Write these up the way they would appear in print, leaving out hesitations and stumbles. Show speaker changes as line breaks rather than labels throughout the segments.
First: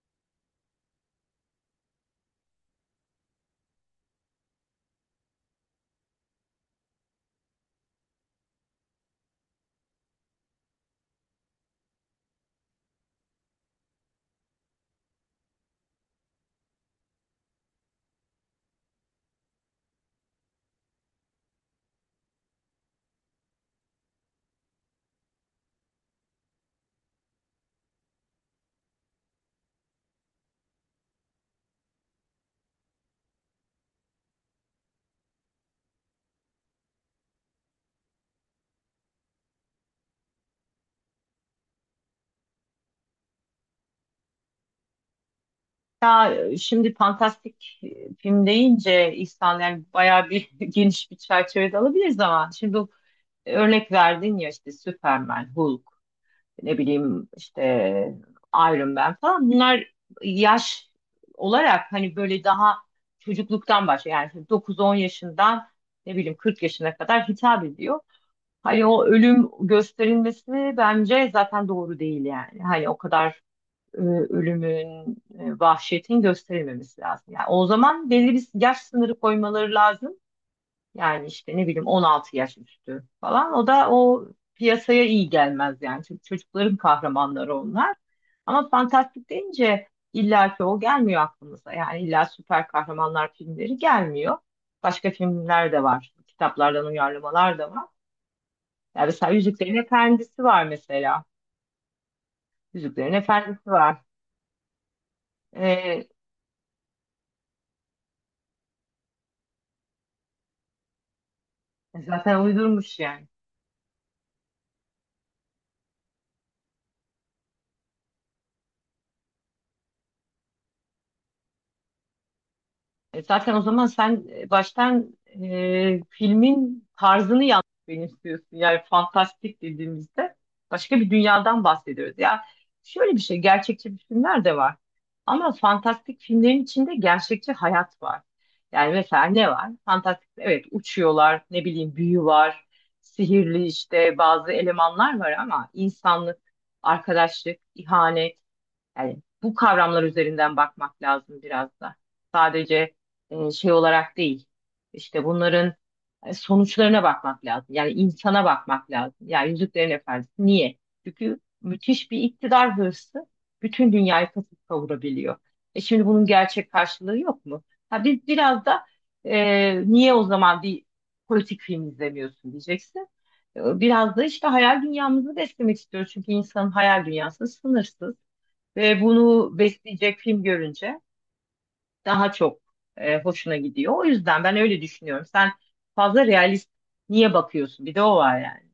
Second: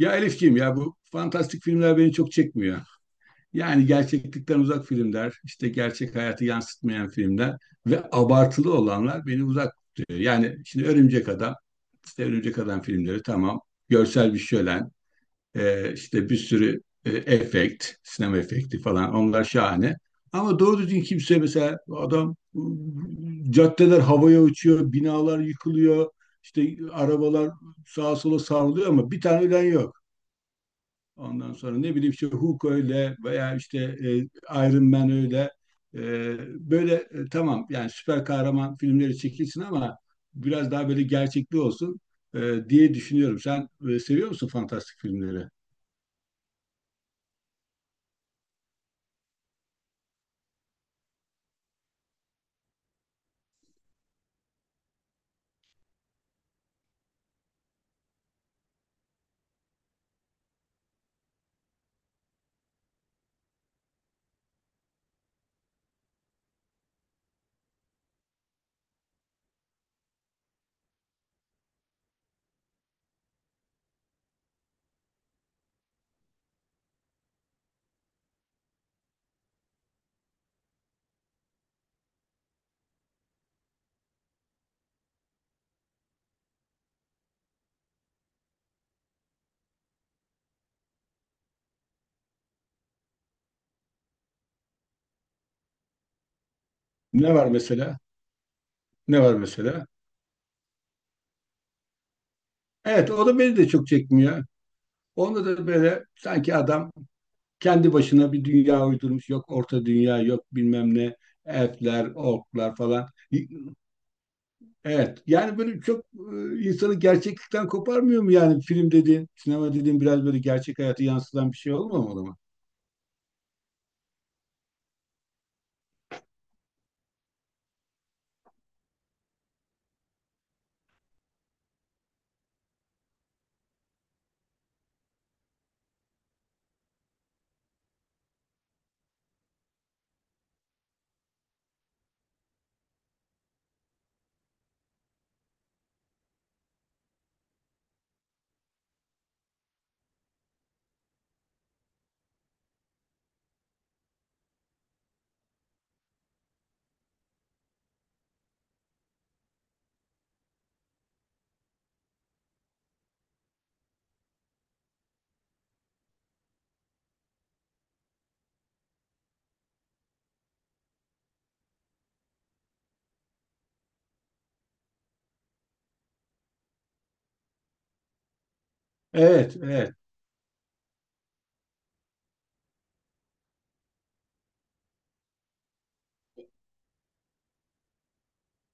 Ya Elifciğim ya bu fantastik filmler beni çok çekmiyor. Yani gerçeklikten uzak filmler, işte gerçek hayatı yansıtmayan filmler ve abartılı olanlar beni uzak tutuyor. Yani şimdi Örümcek Adam, işte Örümcek Adam filmleri tamam, görsel bir şölen, işte bir sürü efekt, sinema efekti falan onlar şahane. Ama doğru düzgün kimse mesela adam caddeler havaya uçuyor, binalar yıkılıyor, işte arabalar sağa sola savruluyor ama bir tane ölen yok. Ondan sonra ne bileyim işte Hulk öyle veya işte Iron Man öyle. E, Böyle tamam yani süper kahraman filmleri çekilsin ama biraz daha böyle gerçekli olsun e, diye düşünüyorum. Sen seviyor musun fantastik filmleri?
Ya şimdi fantastik film deyince İhsan yani bayağı bir geniş bir çerçevede alabiliriz ama şimdi bu örnek verdin ya işte Superman, Hulk, ne bileyim işte Iron Man falan bunlar yaş olarak hani böyle daha çocukluktan başlıyor. Yani 9-10 yaşından ne bileyim 40 yaşına kadar hitap ediyor. Hani o ölüm gösterilmesi bence zaten doğru değil yani. Hani o kadar e, ölümün, vahşetin gösterilmemesi lazım. Yani o zaman belli bir yaş sınırı koymaları lazım. Yani işte ne bileyim 16 yaş üstü falan. O da o piyasaya iyi gelmez yani. Çünkü çocukların kahramanları onlar. Ama fantastik deyince illa ki o gelmiyor aklımıza. Yani illa süper kahramanlar filmleri gelmiyor. Başka filmler de var. Kitaplardan
Ne var
uyarlamalar da var.
mesela?
Yani
Ne
mesela
var
Yüzüklerin
mesela?
Efendisi var mesela.
Evet
Yüzüklerin
o da beni de
Efendisi
çok
var.
çekmiyor. Onda da böyle
Ee,
sanki adam kendi başına bir dünya uydurmuş. Yok orta dünya, yok bilmem ne, elfler,
Zaten
orklar
uydurmuş
falan.
yani.
Evet. Yani böyle çok insanı gerçeklikten koparmıyor mu yani film dediğin, sinema dediğin biraz böyle gerçek hayatı yansıtan bir şey olmamalı mı?
Zaten o zaman sen baştan filmin tarzını yanlış benimsiyorsun. Yani fantastik dediğimizde başka bir dünyadan bahsediyoruz. Ya şöyle bir şey, gerçekçi bir filmler de var. Ama fantastik filmlerin içinde gerçekçi hayat var. Yani mesela ne var? Fantastik, evet uçuyorlar, ne bileyim büyü var, sihirli işte bazı elemanlar var ama insanlık, arkadaşlık, ihanet. Yani bu kavramlar üzerinden bakmak lazım biraz da. Sadece şey olarak değil. İşte bunların sonuçlarına bakmak lazım. Yani insana bakmak lazım. Yani Yüzüklerin Efendisi niye? Çünkü müthiş bir iktidar hırsı bütün dünyayı kasıp kavurabiliyor. E şimdi bunun gerçek karşılığı yok mu? Ha biz biraz da niye o zaman bir politik film izlemiyorsun diyeceksin. Biraz da işte hayal dünyamızı beslemek istiyoruz. Çünkü insanın hayal dünyası sınırsız. Ve
Evet,
bunu
evet.
besleyecek film görünce daha çok hoşuna gidiyor. O yüzden ben öyle düşünüyorum. Sen fazla realist niye bakıyorsun? Bir de o var yani.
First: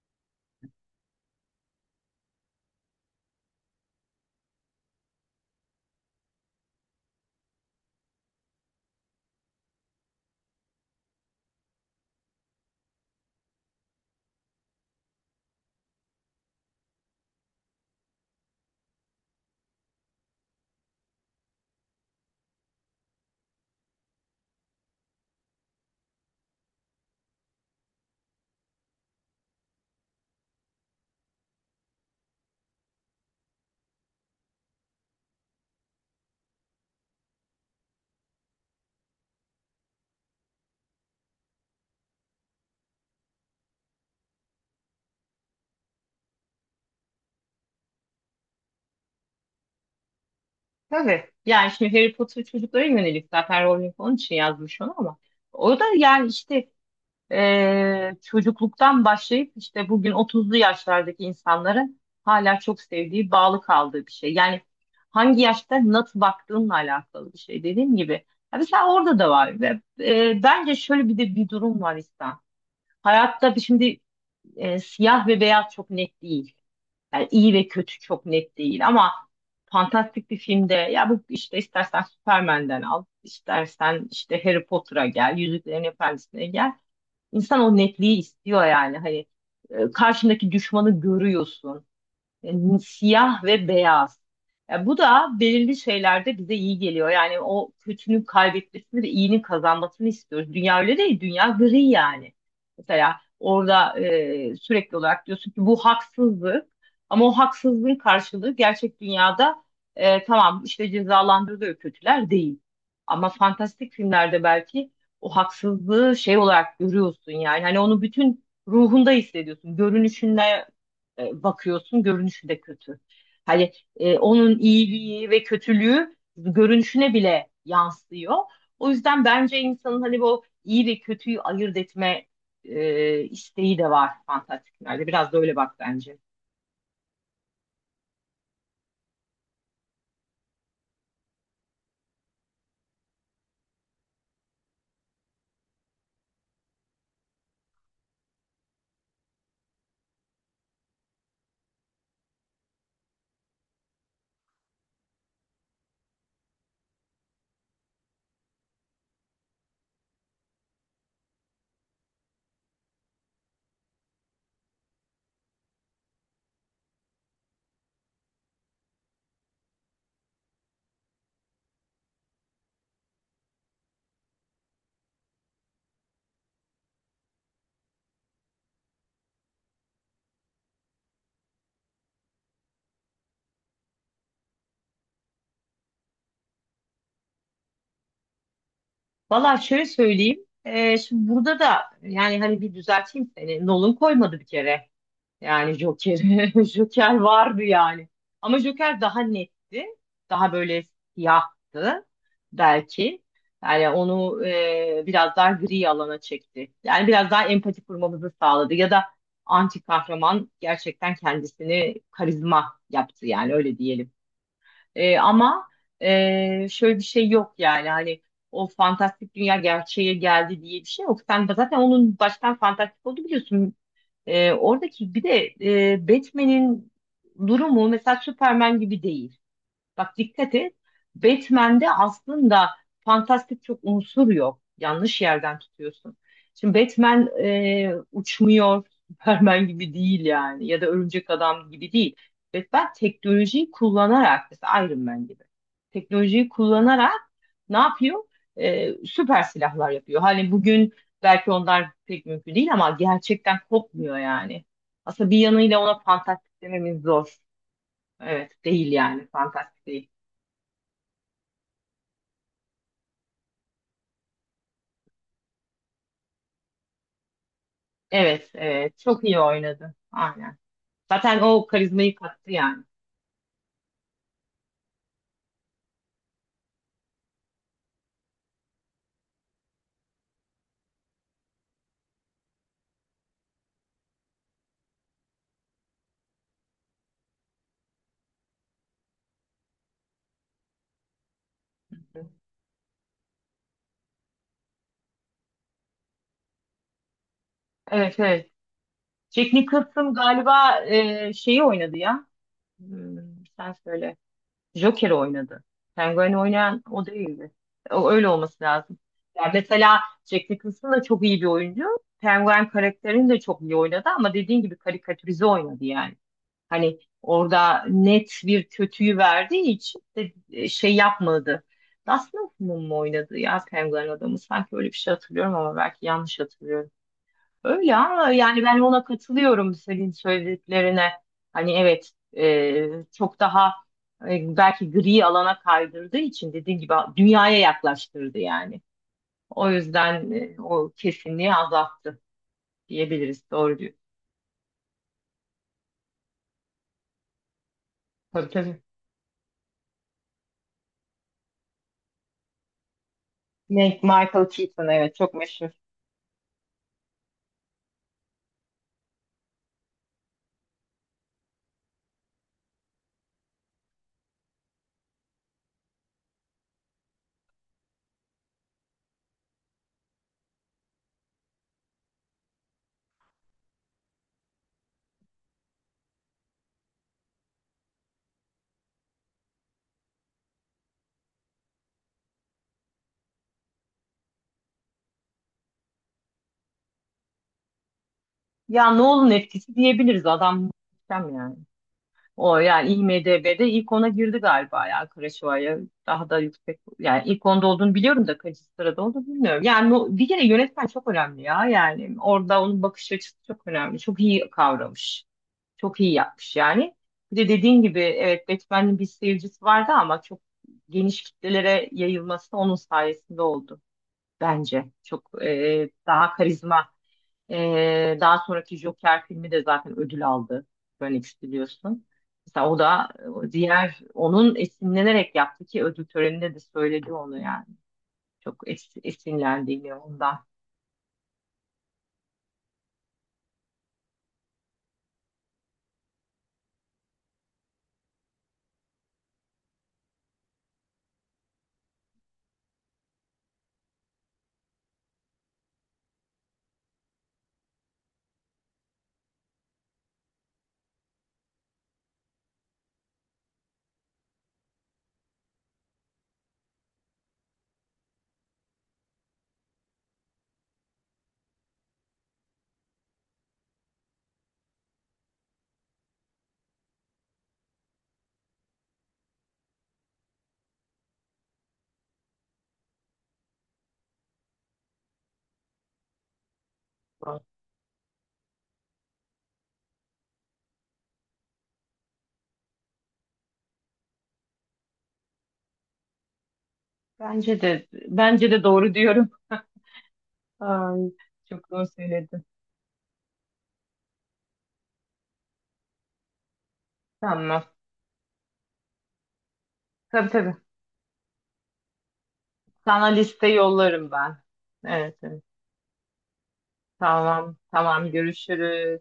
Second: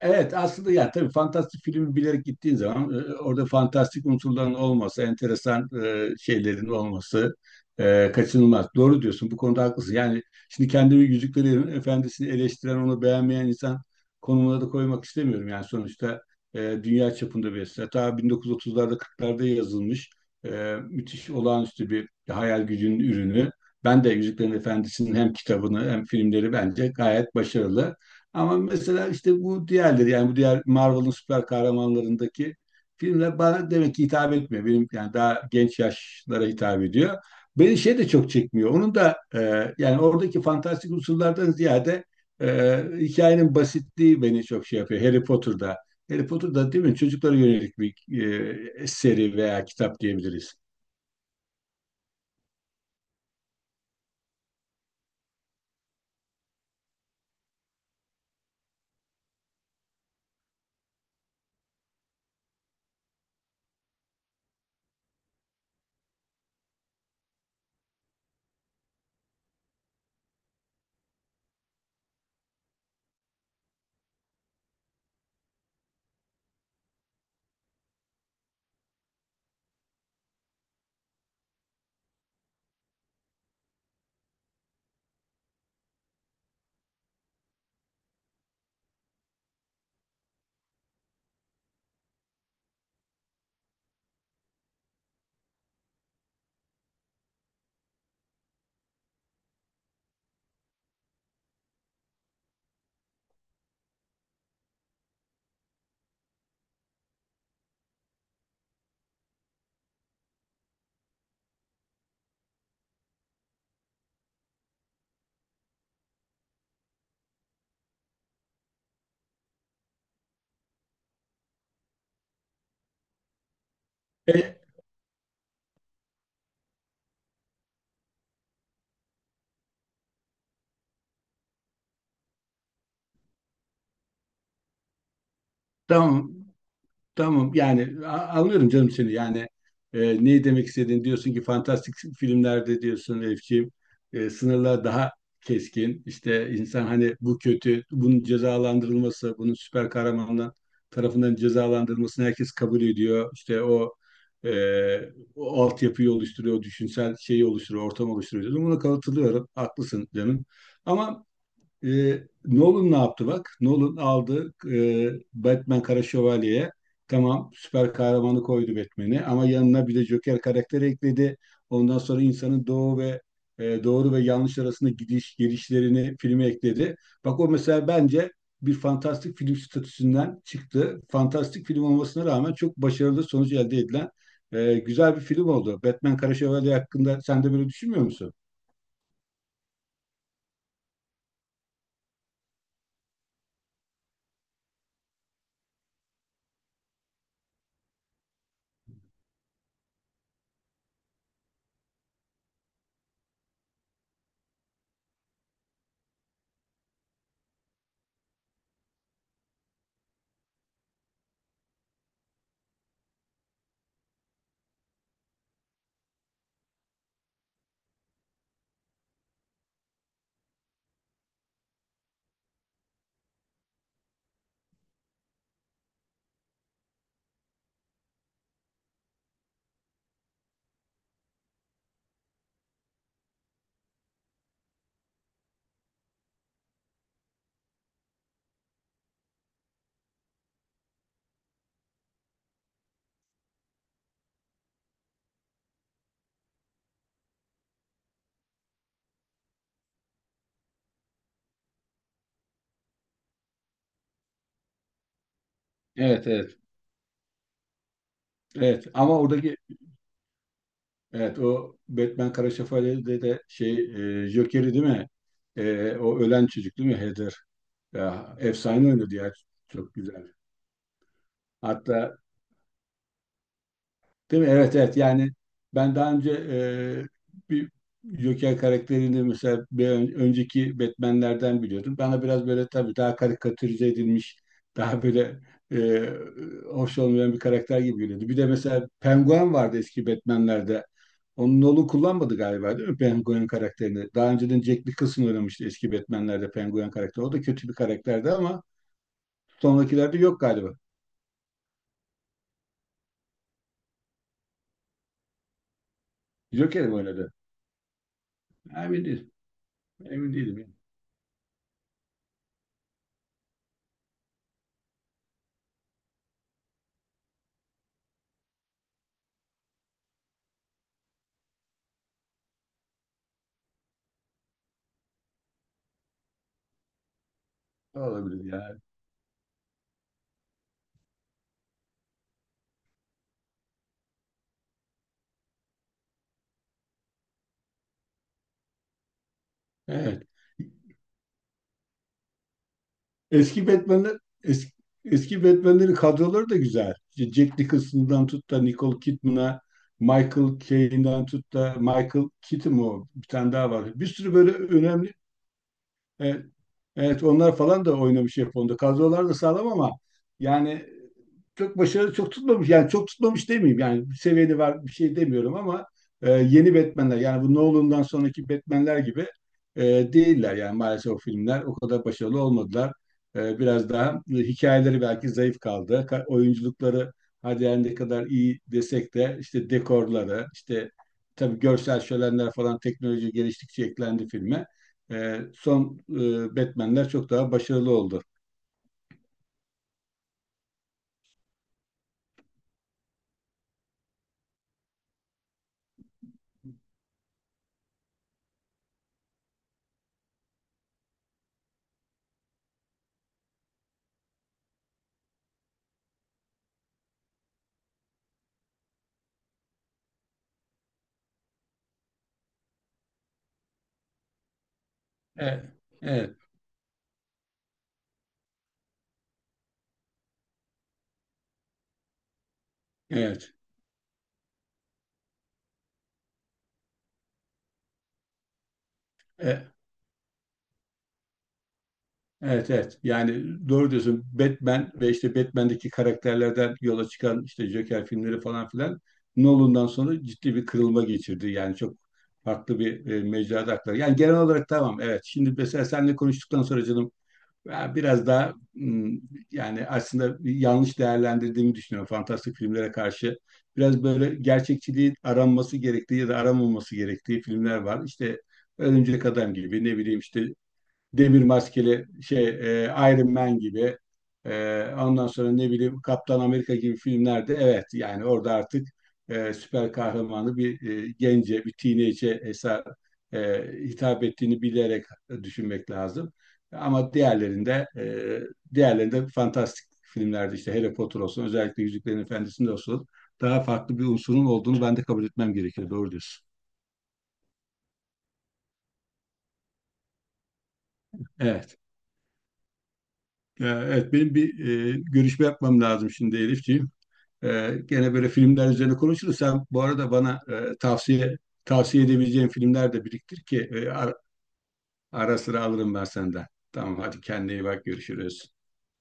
Evet aslında ya tabii fantastik filmi bilerek gittiğin zaman orada fantastik unsurların olması, enteresan şeylerin olması, kaçınılmaz. Doğru diyorsun, bu konuda haklısın. Yani şimdi kendimi Yüzüklerin Efendisi'ni eleştiren, onu beğenmeyen insan konumuna da koymak istemiyorum. Yani sonuçta dünya çapında bir eser. Ta 1930'larda 40'larda yazılmış müthiş, olağanüstü bir hayal gücünün ürünü. Ben de Yüzüklerin Efendisi'nin hem kitabını hem filmleri bence gayet başarılı. Ama mesela işte bu diğerleri, yani bu diğer Marvel'ın süper kahramanlarındaki filmler bana demek ki hitap etmiyor. Benim yani daha genç yaşlara hitap ediyor. Beni şey de çok çekmiyor. Onun da yani oradaki fantastik unsurlardan ziyade e, hikayenin basitliği beni çok şey yapıyor. Harry Potter'da. Harry Potter'da değil mi? Çocuklara yönelik bir seri veya kitap diyebiliriz.
Tabii. Yani şimdi Harry Potter çocuklara yönelik zaten Rowling onun için yazmış onu ama o da yani işte çocukluktan başlayıp işte bugün 30'lu yaşlardaki insanların hala çok sevdiği, bağlı kaldığı bir şey. Yani hangi yaşta nasıl baktığınla alakalı bir şey dediğim gibi. Ya mesela orada da var ve bence şöyle bir de bir durum var İhsan. Hayatta şimdi siyah ve beyaz çok net değil. Yani iyi ve kötü çok net değil ama fantastik bir filmde ya bu işte istersen Superman'den al, istersen işte Harry Potter'a gel, Yüzüklerin Efendisi'ne gel. İnsan o netliği istiyor yani. Hani karşındaki düşmanı görüyorsun e, siyah ve beyaz. Ya bu da belirli şeylerde bize iyi geliyor. Yani o kötünün kaybetmesini ve iyinin kazanmasını istiyoruz. Dünya öyle değil, dünya gri yani. Mesela orada sürekli olarak diyorsun ki bu haksızlık ama o haksızlığın karşılığı gerçek dünyada tamam işte cezalandırılıyor kötüler değil. Ama fantastik filmlerde belki o haksızlığı şey olarak görüyorsun yani hani onu bütün ruhunda hissediyorsun. Görünüşünde bakıyorsun görünüşü de kötü. Hani onun
E,
iyiliği ve kötülüğü görünüşüne bile yansıyor. O yüzden bence insanın hani bu iyi ve kötüyü ayırt etme isteği de var fantastiklerde. Biraz da öyle bak bence.
tamam. Tamam yani anlıyorum canım seni, yani neyi demek istediğini diyorsun ki fantastik filmlerde, diyorsun Elifciğim, sınırlar daha keskin, işte insan hani bu kötü, bunun cezalandırılması, bunun süper kahramanlar tarafından cezalandırılmasını herkes kabul ediyor, işte o e, o altyapıyı oluşturuyor, o düşünsel şeyi oluşturuyor, ortam oluşturuyor diyorsun. Buna katılıyorum, haklısın canım, ama e, Nolan ne yaptı bak? Nolan aldı Batman Kara Şövalye'ye. Tamam, süper kahramanı koydu Batman'i ama yanına bir de Joker karakteri ekledi. Ondan sonra insanın doğru ve yanlış arasında gidiş gelişlerini filme ekledi. Bak o mesela bence bir fantastik film statüsünden çıktı. Fantastik film olmasına rağmen çok başarılı sonuç elde edilen güzel bir film oldu. Batman Kara Şövalye hakkında sen de böyle düşünmüyor musun?
Valla şöyle söyleyeyim. Şimdi burada da yani hani bir düzelteyim seni. Nolan koymadı bir kere. Yani Joker, Joker vardı yani. Ama Joker daha netti. Daha böyle siyahtı belki. Yani onu biraz daha gri alana çekti. Yani biraz daha empati kurmamızı sağladı. Ya da anti kahraman gerçekten kendisini karizma yaptı yani öyle diyelim. Ama şöyle bir şey yok yani hani o fantastik dünya gerçeğe geldi diye bir şey yok. Sen zaten onun baştan fantastik oldu biliyorsun. Oradaki bir de Batman'in durumu mesela Superman gibi değil. Bak dikkat et. Batman'de aslında fantastik çok unsur yok. Yanlış yerden tutuyorsun. Şimdi Batman uçmuyor. Superman gibi değil yani. Ya da Örümcek Adam gibi değil. Batman teknolojiyi kullanarak mesela Iron Man gibi. Teknolojiyi kullanarak ne yapıyor? Süper silahlar yapıyor. Hani bugün belki onlar pek mümkün değil ama gerçekten kopmuyor yani. Aslında bir yanıyla ona
Evet, evet.
fantastik dememiz zor. Evet,
Evet
değil
ama
yani
oradaki,
fantastik değil.
evet o Batman Kara Şövalye'de de şey, Joker'i değil mi? O ölen çocuk değil mi? Heather. Ya,
Evet,
efsane
evet.
oynadı
Çok
ya.
iyi
Çok
oynadı.
güzel.
Aynen. Zaten o karizmayı
Hatta
kattı yani.
değil mi? Evet, evet, yani ben daha önce bir Joker karakterini mesela önceki Batman'lerden biliyordum. Bana biraz böyle tabii daha karikatürize edilmiş, daha böyle e, hoş olmayan bir karakter gibi geliyordu. Bir de mesela Penguin vardı eski Batman'lerde. Onun Nolan kullanmadı galiba, değil mi, Penguin karakterini? Daha önceden Jack Nicholson oynamıştı eski Batman'lerde Penguin karakteri. O da kötü bir
Evet,
karakterdi
evet.
ama
Jack Nicholson
sonrakilerde yok galiba.
galiba şeyi oynadı ya. Hmm, Sen söyle. Joker oynadı. Penguin oynayan
Joker mi
o
oynadı?
değildi. O, öyle olması lazım.
Emin değilim.
Yani mesela
Emin
Jack
değilim ya.
Nicholson da çok iyi bir oyuncu. Penguin karakterini de çok iyi oynadı ama dediğin gibi karikatürize oynadı yani. Hani orada net bir kötüyü verdiği için de şey yapmadı. Dustin Hoffman mı oynadı ya Penguin adamı? Sanki öyle bir şey hatırlıyorum ama belki yanlış hatırlıyorum. Öyle ama
Olabilir
yani ben
ya.
ona katılıyorum senin söylediklerine. Hani evet çok daha belki gri alana kaydırdığı için dediğin gibi dünyaya yaklaştırdı yani. O
Evet.
yüzden o kesinliği azalttı diyebiliriz.
Eski
Doğru diyor.
Batman'ler, eski, eski Batman'lerin kadroları da güzel. İşte Jack Nicholson'dan
Tabii
tut da
tabii.
Nicole Kidman'a, Michael Caine'dan tut da Michael Keaton o? Bir tane daha var.
Ne,
Bir sürü
Michael
böyle
Keaton
önemli,
evet çok meşhur.
evet, evet onlar falan da oynamış Japonya'da. Kadrolar da sağlam ama yani çok başarılı, çok tutmamış. Yani çok tutmamış demeyeyim. Yani bir seviyeli var, bir şey demiyorum ama yeni Batman'ler, yani bu Nolan'dan sonraki Batman'ler gibi e, değiller. Yani maalesef o filmler o kadar başarılı olmadılar. Biraz daha hikayeleri belki zayıf kaldı. Oyunculukları hadi yani ne kadar iyi desek de, işte dekorları, işte tabii görsel şölenler falan teknoloji geliştikçe eklendi filme. Son Batman'ler çok daha başarılı oldu.
Ya Nolan etkisi diyebiliriz. Adam muhteşem yani. O yani IMDb'de ilk 10'a girdi galiba ya Kuroşawa'ya daha da yüksek yani ilk 10'da olduğunu biliyorum da kaçıncı sırada olduğunu bilmiyorum. Yani bir kere yönetmen çok önemli ya yani orada onun bakış açısı çok önemli. Çok iyi kavramış. Çok iyi yapmış yani. Bir de dediğin gibi evet Batman'in bir seyircisi vardı ama çok geniş kitlelere yayılması onun sayesinde oldu bence. Çok
Evet,
daha
evet,
karizma daha sonraki Joker filmi de zaten ödül aldı. Phoenix biliyorsun. Mesela o da o
evet.
diğer onun esinlenerek yaptı ki ödül töreninde de söyledi onu yani. Çok
E,
esinlendiğini ondan.
Evet, evet. Yani doğru diyorsun. Batman ve işte Batman'deki karakterlerden yola çıkan işte Joker filmleri falan filan Nolan'dan sonra ciddi bir kırılma geçirdi. Yani çok farklı bir mecrada aktardı. Yani genel olarak tamam, evet. Şimdi mesela seninle konuştuktan sonra canım, ben biraz daha yani aslında bir yanlış değerlendirdiğimi düşünüyorum fantastik filmlere karşı. Biraz böyle gerçekçiliği aranması gerektiği ya da aranmaması gerektiği filmler var. İşte Örümcek Adam gibi, ne bileyim işte demir maskeli şey, Iron Man gibi, ondan sonra ne bileyim Kaptan Amerika gibi filmlerde evet, yani orada artık süper kahramanı bir gence, bir teenage'e eser e, hitap ettiğini bilerek düşünmek lazım. Ama diğerlerinde diğerlerinde fantastik filmlerde işte Harry Potter olsun, özellikle Yüzüklerin Efendisi'nde olsun, daha farklı bir unsurun olduğunu ben de kabul etmem gerekiyor. Doğru diyorsun.
Bence de bence de doğru diyorum. Ay, çok
Evet.
doğru söyledin.
Ya, evet, benim bir görüşme yapmam lazım şimdi Elifciğim.
Tamam.
Gene böyle filmler üzerine konuşuruz. Sen bu arada
Tabii
bana
tabii.
tavsiye edebileceğin filmler de
Sana
biriktir
liste
ki,
yollarım ben. Evet,
ara
evet.
sıra alırım ben senden. Tamam, hadi kendine
Tamam.
iyi bak,
Tamam
görüşürüz.
görüşürüz.